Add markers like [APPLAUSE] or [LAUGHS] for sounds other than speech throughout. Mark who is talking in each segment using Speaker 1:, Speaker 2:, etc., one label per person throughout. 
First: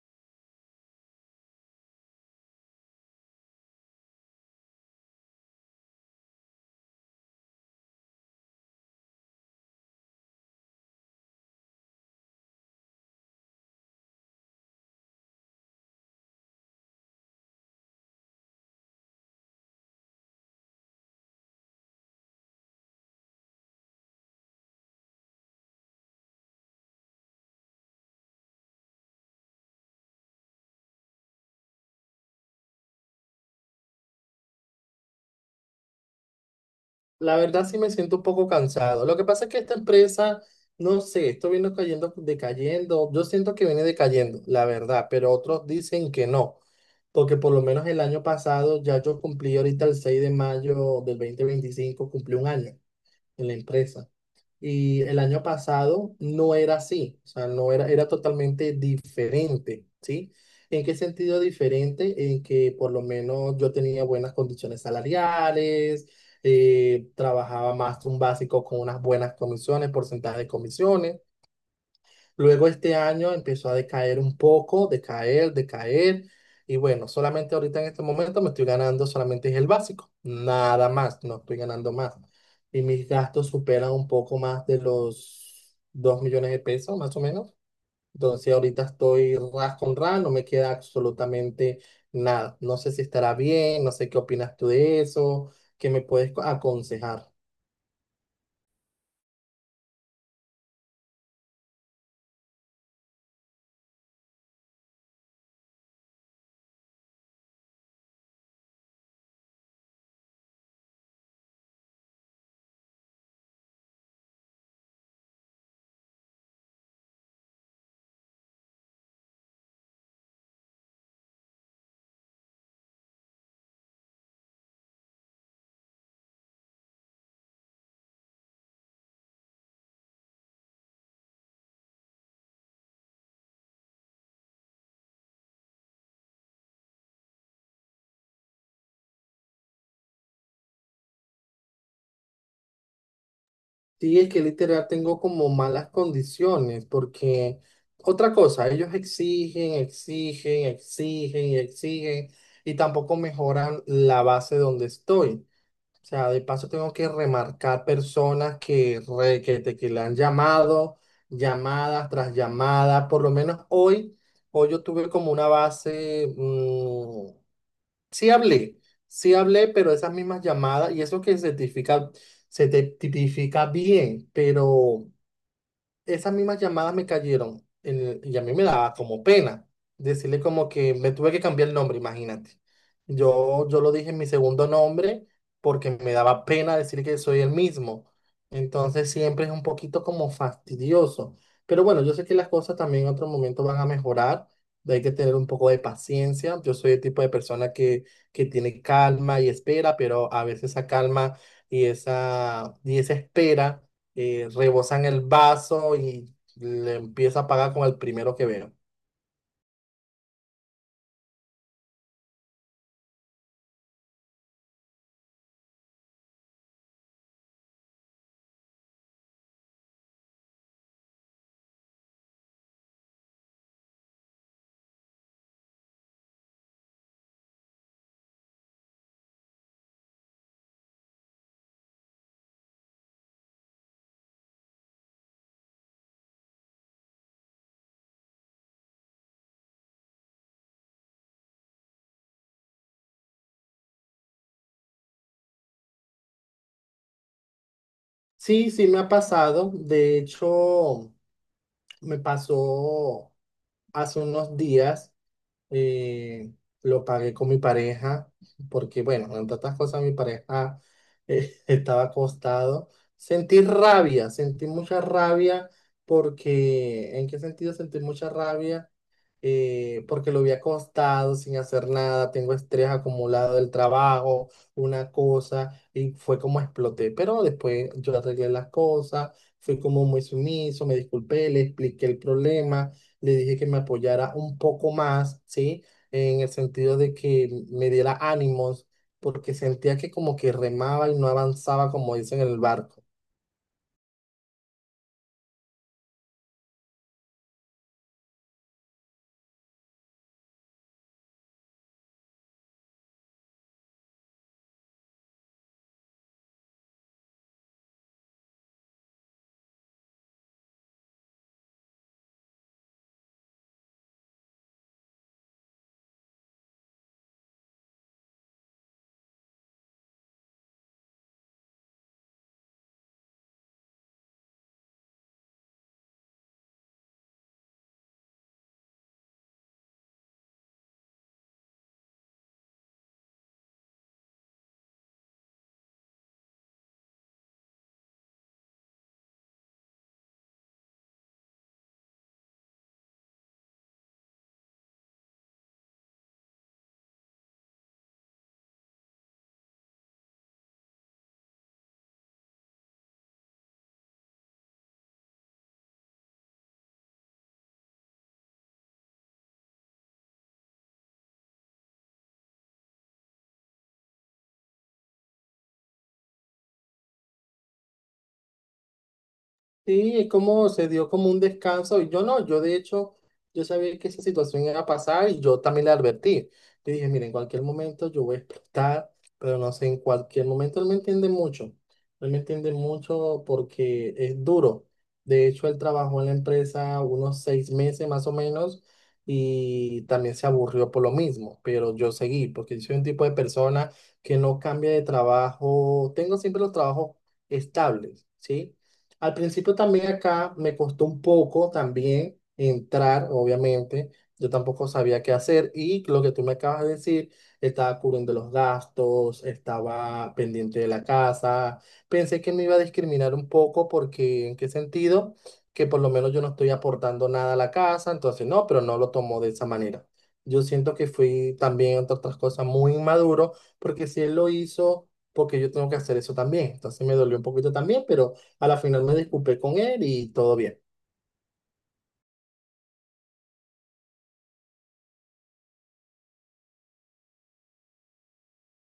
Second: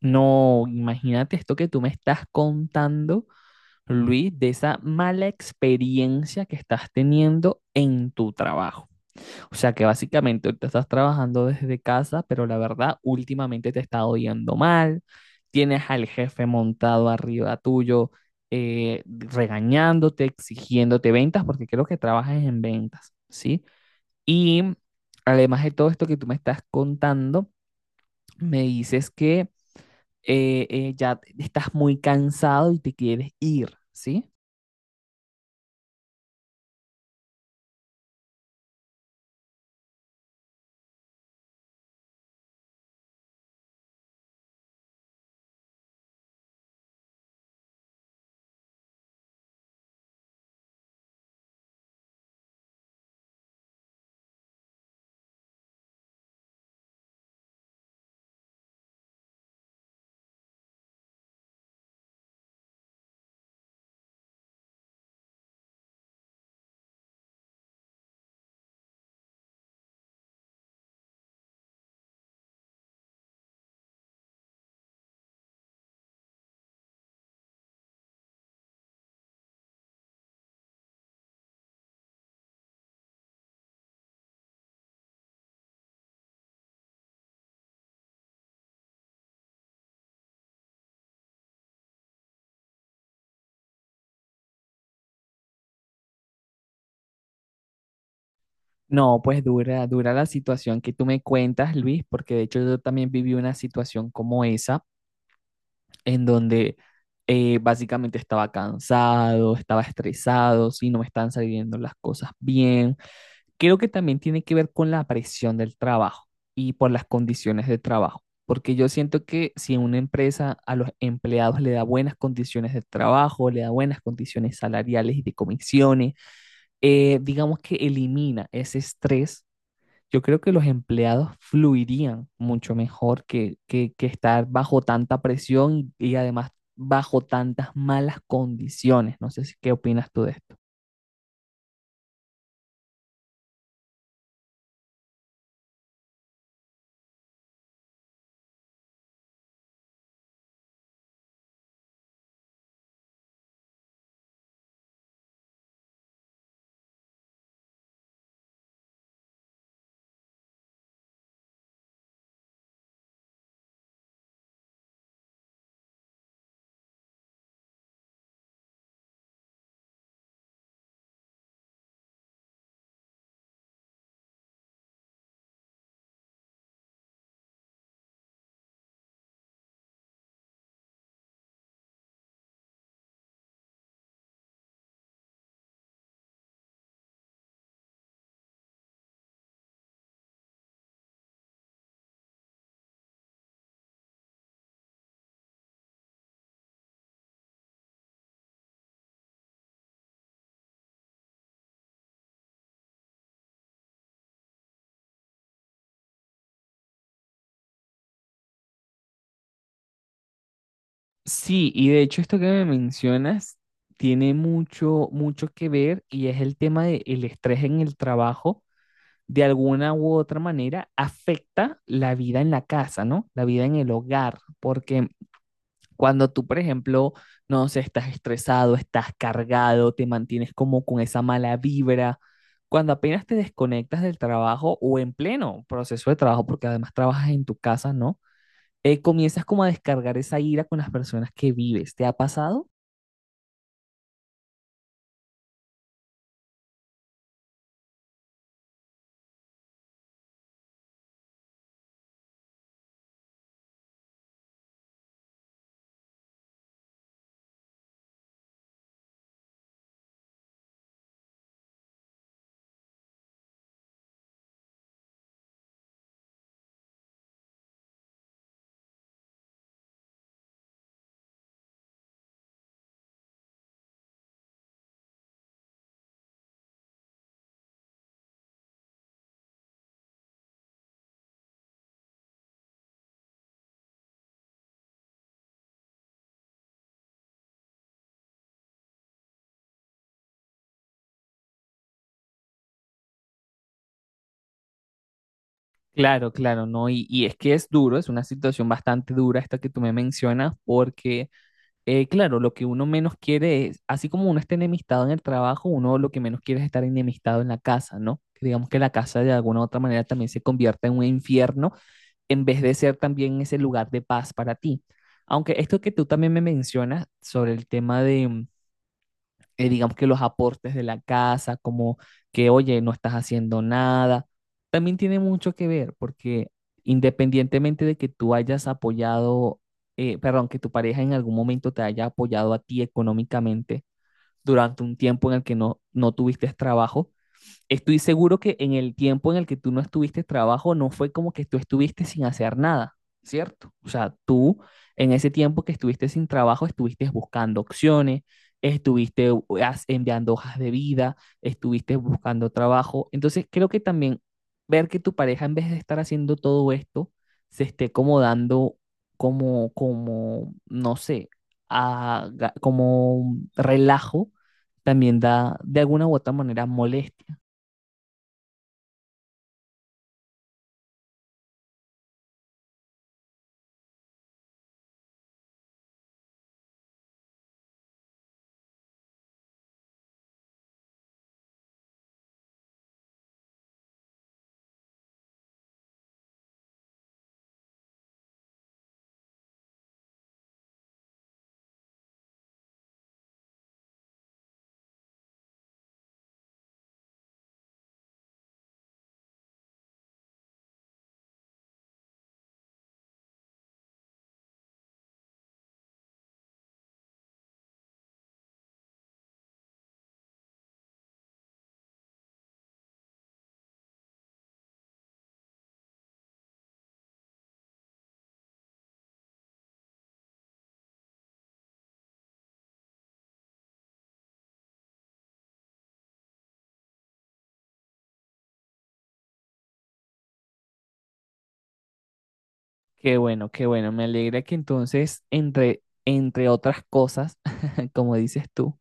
Speaker 1: No, imagínate esto que tú me estás contando, Luis, de esa mala experiencia que estás teniendo en tu trabajo. O sea que básicamente ahorita estás trabajando desde casa, pero la verdad, últimamente te está yendo mal, tienes al jefe montado arriba tuyo, regañándote, exigiéndote ventas, porque creo que trabajas en ventas, ¿sí? Y además de todo esto que tú me estás contando, me dices que ya estás muy cansado y te quieres ir, ¿sí?
Speaker 2: La verdad sí me siento un poco cansado. Lo que pasa es que esta empresa, no sé, esto viene cayendo, decayendo. Yo siento que viene decayendo, la verdad, pero otros dicen que no, porque por lo menos el año pasado ya yo cumplí ahorita el 6 de mayo de 2025 cumplí un año en la empresa. Y el año pasado no era así, o sea, no era, era totalmente diferente, ¿sí? ¿En qué sentido diferente? En que por lo menos yo tenía buenas condiciones salariales, trabajaba más un básico con unas buenas comisiones, porcentaje de comisiones. Luego este año empezó a decaer un poco, decaer, decaer. Y bueno, solamente ahorita en este momento me estoy ganando solamente es el básico, nada más, no estoy ganando más. Y mis gastos superan un poco más de los 2 millones de pesos, más o menos. Entonces ahorita estoy ras con ras, no me queda absolutamente nada. No sé si estará bien, no sé qué opinas tú de eso, qué me puedes aconsejar.
Speaker 1: No, pues dura la situación que tú me cuentas, Luis, porque de hecho yo también viví una situación como esa, en donde básicamente estaba cansado, estaba estresado, sí, no me están saliendo las cosas bien. Creo que también tiene que ver con la presión del trabajo y por las condiciones de trabajo, porque yo siento que si una empresa a los empleados le da buenas condiciones de trabajo, le da buenas condiciones salariales y de comisiones, digamos que elimina ese estrés, yo creo que los empleados fluirían mucho mejor que estar bajo tanta presión y además bajo tantas malas condiciones. No sé si qué opinas tú de esto.
Speaker 2: Sí, es que literal tengo como malas condiciones, porque otra cosa, ellos exigen, exigen, exigen y exigen, y tampoco mejoran la base donde estoy. O sea, de paso tengo que remarcar personas que, re- que, te- que le han llamado, llamadas tras llamadas. Por lo menos hoy, hoy yo tuve como una base, sí hablé, sí hablé, pero esas mismas llamadas, y eso que se tipifica, se te tipifica bien, pero esas mismas llamadas me cayeron y a mí me daba como pena decirle como que me tuve que cambiar el nombre, imagínate. Yo lo dije en mi segundo nombre porque me daba pena decir que soy el mismo. Entonces siempre es un poquito como fastidioso. Pero bueno, yo sé que las cosas también en otro momento van a mejorar. Hay que tener un poco de paciencia. Yo soy el tipo de persona que tiene calma y espera, pero a veces esa calma y esa espera rebosan el vaso y le empieza a pagar con el primero que veo.
Speaker 1: Sí, y de hecho esto que me mencionas tiene mucho que ver, y es el tema del estrés en el trabajo, de alguna u otra manera afecta la vida en la casa, ¿no? La vida en el hogar, porque cuando tú, por ejemplo, no sé, estás estresado, estás cargado, te mantienes como con esa mala vibra, cuando apenas te desconectas del trabajo o en pleno proceso de trabajo, porque además trabajas en tu casa, ¿no? Comienzas como a descargar esa ira con las personas que vives. ¿Te ha pasado?
Speaker 2: Sí, sí me ha pasado. De hecho, me pasó hace unos días, eh, lo pagué con mi pareja, porque bueno, entre otras cosas mi pareja [LAUGHS] estaba acostado. Sentí rabia, sentí mucha rabia, porque ¿en qué sentido sentí mucha rabia? Porque lo había acostado sin hacer nada, tengo estrés acumulado del trabajo, una cosa, y fue como exploté. Pero después yo arreglé las cosas, fui como muy sumiso, me disculpé, le expliqué el problema, le dije que me apoyara un poco más, ¿sí? En el sentido de que me diera ánimos, porque sentía que como que remaba y no avanzaba, como dicen en el barco.
Speaker 1: Claro, claro, no. Y es que es duro, es una situación bastante dura esta que tú me mencionas, porque claro, lo que uno menos quiere es, así como uno está enemistado en el trabajo, uno lo que menos quiere es estar enemistado en la casa, ¿no? Que digamos que la casa de alguna u otra manera también se convierta en un infierno en vez de ser también ese lugar de paz para ti. Aunque esto que tú también me mencionas sobre el tema de digamos que los aportes de la casa, como que, oye, no estás haciendo nada, también tiene mucho que ver, porque independientemente de que tú hayas apoyado, perdón, que tu pareja en algún momento te haya apoyado a ti económicamente durante un tiempo en el que no tuviste trabajo. Estoy seguro que en el tiempo en el que tú no estuviste trabajo, no fue como que tú estuviste sin hacer nada, ¿cierto? O sea, tú en ese tiempo que estuviste sin trabajo, estuviste buscando opciones, estuviste enviando hojas de vida, estuviste buscando trabajo. Entonces, creo que también ver que tu pareja, en vez de estar haciendo todo esto, se esté como dando, no sé, como relajo, también da de alguna u otra manera molestia.
Speaker 2: Sí, es como se dio como un descanso. Y Yo no, Yo de hecho, yo sabía que esa situación iba a pasar y yo también le advertí. Le dije, mira, en cualquier momento yo voy a explotar, pero no sé, en cualquier momento él me entiende mucho. Él me entiende mucho porque es duro. De hecho, él trabajó en la empresa unos 6 meses más o menos y también se aburrió por lo mismo, pero yo seguí porque yo soy un tipo de persona que no cambia de trabajo. Tengo siempre los trabajos estables, ¿sí? Al principio también acá me costó un poco también entrar, obviamente. Yo tampoco sabía qué hacer y lo que tú me acabas de decir, estaba cubriendo los gastos, estaba pendiente de la casa. Pensé que me iba a discriminar un poco porque, ¿en qué sentido? Que por lo menos yo no estoy aportando nada a la casa, entonces no, pero no lo tomó de esa manera. Yo siento que fui también, entre otras cosas, muy inmaduro porque si él lo hizo, porque yo tengo que hacer eso también. Entonces me dolió un poquito también, pero... A la final me disculpé con él y todo bien.
Speaker 1: Qué bueno, qué bueno. Me alegra que entonces, entre otras cosas, [LAUGHS] como dices tú,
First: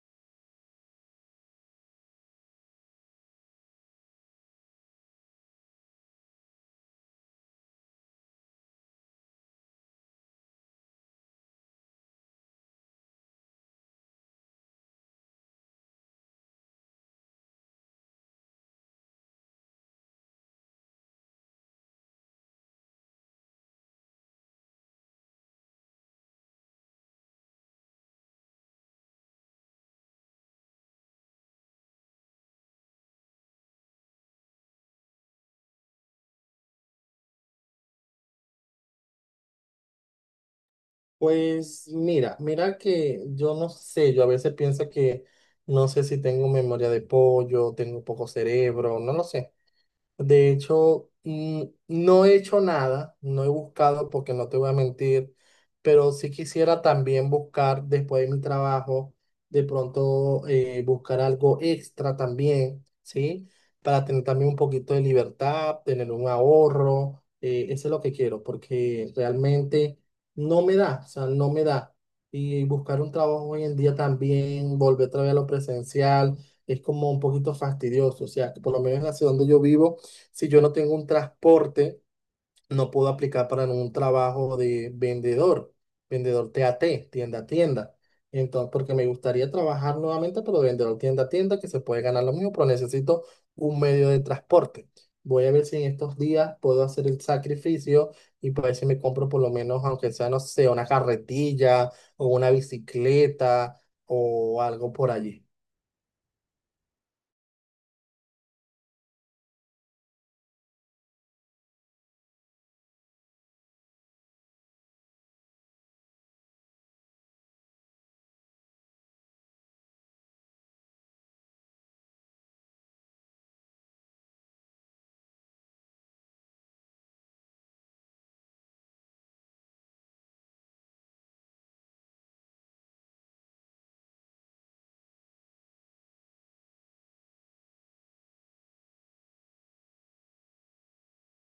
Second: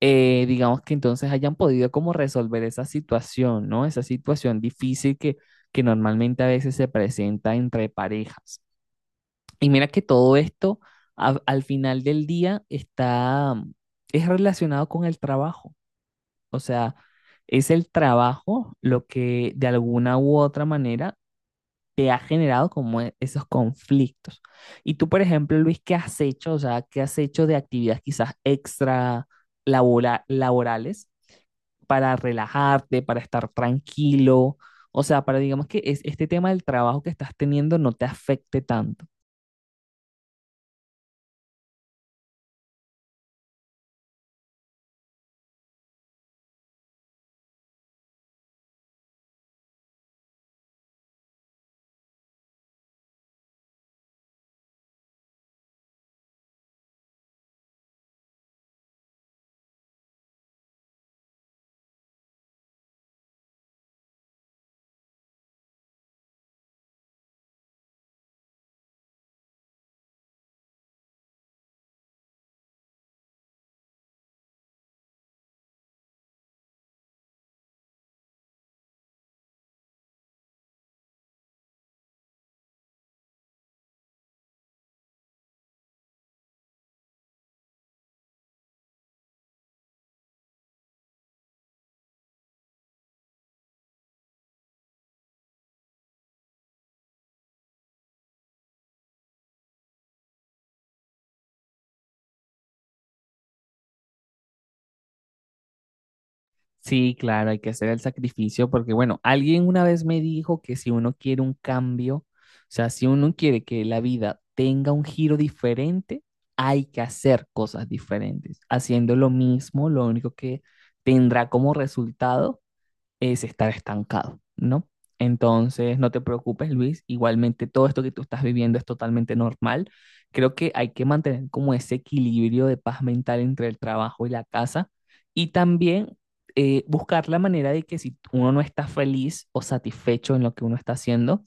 Speaker 1: digamos que entonces hayan podido como resolver esa situación, ¿no? Esa situación difícil que normalmente a veces se presenta entre parejas. Y mira que todo esto al final del día está, es relacionado con el trabajo. O sea, es el trabajo lo que de alguna u otra manera te ha generado como esos conflictos. Y tú, por ejemplo, Luis, ¿qué has hecho? O sea, ¿qué has hecho de actividades quizás extra laborales para relajarte, para estar tranquilo? O sea, para digamos que este tema del trabajo que estás teniendo no te afecte tanto.
Speaker 2: Pues mira, mira que yo no sé, yo a veces pienso que no sé si tengo memoria de pollo, tengo poco cerebro, no lo sé. De hecho, no he hecho nada, no he buscado porque no te voy a mentir, pero sí quisiera también buscar después de mi trabajo, de pronto buscar algo extra también, ¿sí? Para tener también un poquito de libertad, tener un ahorro, eso es lo que quiero, porque realmente no me da, o sea, no me da. Y buscar un trabajo hoy en día también, volver otra vez a lo presencial, es como un poquito fastidioso, o sea, que por lo menos en la ciudad donde yo vivo si yo no tengo un transporte, no puedo aplicar para un trabajo de vendedor, vendedor TAT, tienda a tienda. Entonces, porque me gustaría trabajar nuevamente, pero de vendedor tienda a tienda, que se puede ganar lo mismo, pero necesito un medio de transporte. Voy a ver si en estos días puedo hacer el sacrificio y para ver si me compro por lo menos, aunque sea, no sé, una carretilla o una bicicleta o algo por allí.
Speaker 1: Sí, claro, hay que hacer el sacrificio porque, bueno, alguien una vez me dijo que si uno quiere un cambio, o sea, si uno quiere que la vida tenga un giro diferente, hay que hacer cosas diferentes. Haciendo lo mismo, lo único que tendrá como resultado es estar estancado, ¿no? Entonces, no te preocupes, Luis. Igualmente, todo esto que tú estás viviendo es totalmente normal. Creo que hay que mantener como ese equilibrio de paz mental entre el trabajo y la casa y también buscar la manera de que si uno no está feliz o satisfecho en lo que uno está haciendo,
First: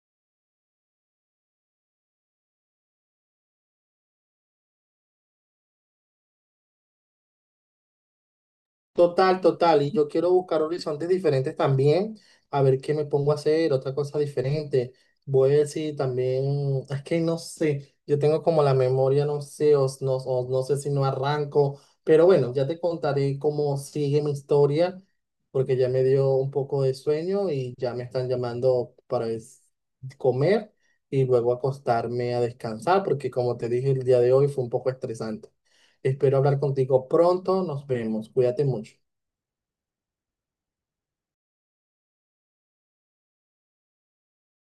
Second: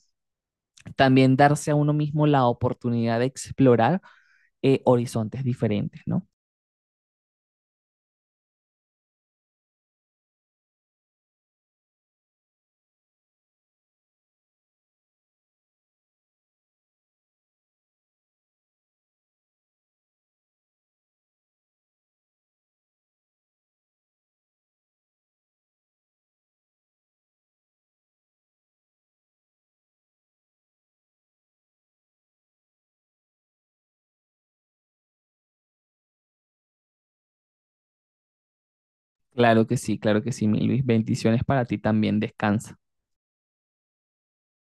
Speaker 1: también darse a uno mismo la oportunidad de explorar horizontes diferentes, ¿no?
Speaker 2: Total, total. Y yo quiero buscar horizontes diferentes también, a ver qué me pongo a hacer, otra cosa diferente. Voy a ver si también, es que no sé, yo tengo como la memoria, no sé, o no sé si no arranco, pero bueno, ya te contaré cómo sigue mi historia, porque ya me dio un poco de sueño y ya me están llamando para comer y luego acostarme a descansar, porque como te dije, el día de hoy fue un poco estresante. Espero hablar contigo pronto, nos vemos, cuídate mucho.
Speaker 1: Claro que sí, mi Luis. Bendiciones para ti también. Descansa.